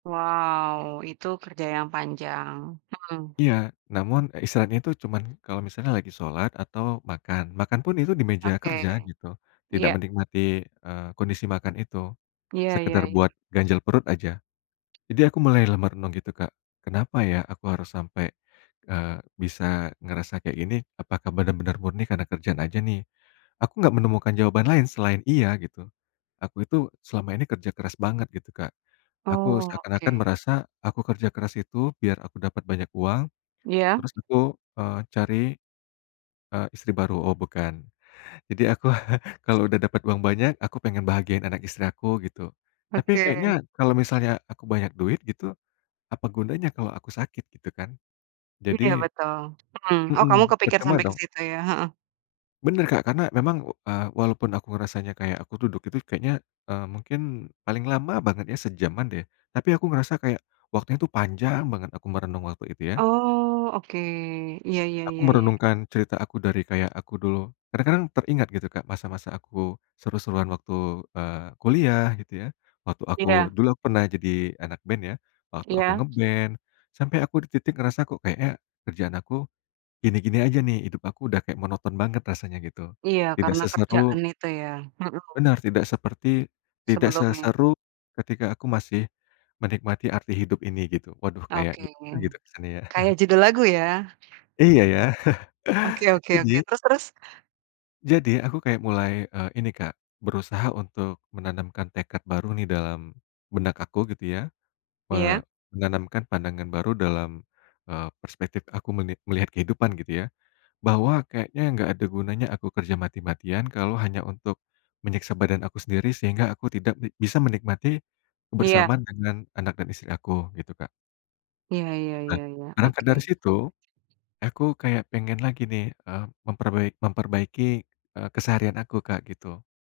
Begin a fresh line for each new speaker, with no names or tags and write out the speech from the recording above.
Wow, itu kerja yang panjang, hmm.
Iya, namun, eee, istirahatnya itu cuman kalau misalnya lagi sholat atau makan, makan pun itu di meja kerja
Oke,
gitu, tidak
iya.
menikmati, eee, kondisi makan itu,
Iya ya
sekedar buat
ya.
ganjal perut aja. Jadi aku mulai lah merenung gitu, Kak, kenapa ya aku harus sampai, eee, bisa ngerasa kayak gini? Apakah benar-benar murni karena kerjaan aja nih? Aku nggak menemukan jawaban lain selain iya gitu. Aku itu, selama ini kerja keras banget gitu, Kak. Aku
Oh,
seakan-akan
oke.
merasa, aku kerja keras itu biar aku dapat banyak uang,
Iya.
terus aku, eee, cari, eee, istri baru, oh bukan, jadi aku kalau udah dapat uang banyak, aku pengen bahagiain anak istri aku gitu. Tapi kayaknya
Oke.
kalau misalnya aku banyak duit gitu, apa gunanya kalau aku sakit, gitu kan.
Iya
Jadi
betul, hmm. Oh kamu
mhm,
kepikir
percuma
sampai ke
dong.
situ ya? Heeh.
Benar, Kak, karena memang, eee, walaupun aku ngerasanya kayak aku duduk itu kayaknya, eee, mungkin paling lama banget ya sejaman deh. Tapi aku ngerasa kayak, waktunya itu panjang banget aku merenung waktu itu ya.
Oh, oke ya ya
Aku
ya ya.
merenungkan cerita aku dari kayak aku dulu kadang-kadang teringat gitu, Kak, masa-masa aku seru-seruan waktu, eee, kuliah gitu ya, waktu aku
Iya.
dulu aku pernah jadi anak band ya, waktu aku
Iya.
nge-band, sampai aku di titik ngerasa kok kayaknya, kerjaan aku gini-gini aja nih, hidup aku udah kayak monoton banget rasanya gitu.
Iya
Tidak
karena
seseru
kerjaan itu ya? Mhm.
benar tidak seperti tidak
Sebelumnya.
seseru ketika aku masih menikmati arti hidup ini gitu. Waduh kayak
Oke,
gimana gitu kesannya ya?
kayak judul lagu ya?
Iya ya,
Oke oke oke.
jadi
Terus terus?
Jadi aku kayak mulai, eee, ini, Kak, berusaha untuk menanamkan tekad baru nih dalam benak aku gitu ya.
Iya.
Eee, menanamkan pandangan baru dalam, eee, perspektif aku meni melihat kehidupan gitu ya. Bahwa kayaknya enggak ada gunanya aku kerja mati-matian, kalau hanya untuk menyiksa badan aku sendiri sehingga aku tidak bi bisa menikmati,
Iya.
kebersamaan dengan anak dan istri aku, gitu, Kak.
Iya, ya
Be
ya ya.
berangkat
Oke,
dari situ,
e
aku kayak pengen lagi nih, eee, memperbai memperbaiki, eee, keseharian aku, Kak, gitu.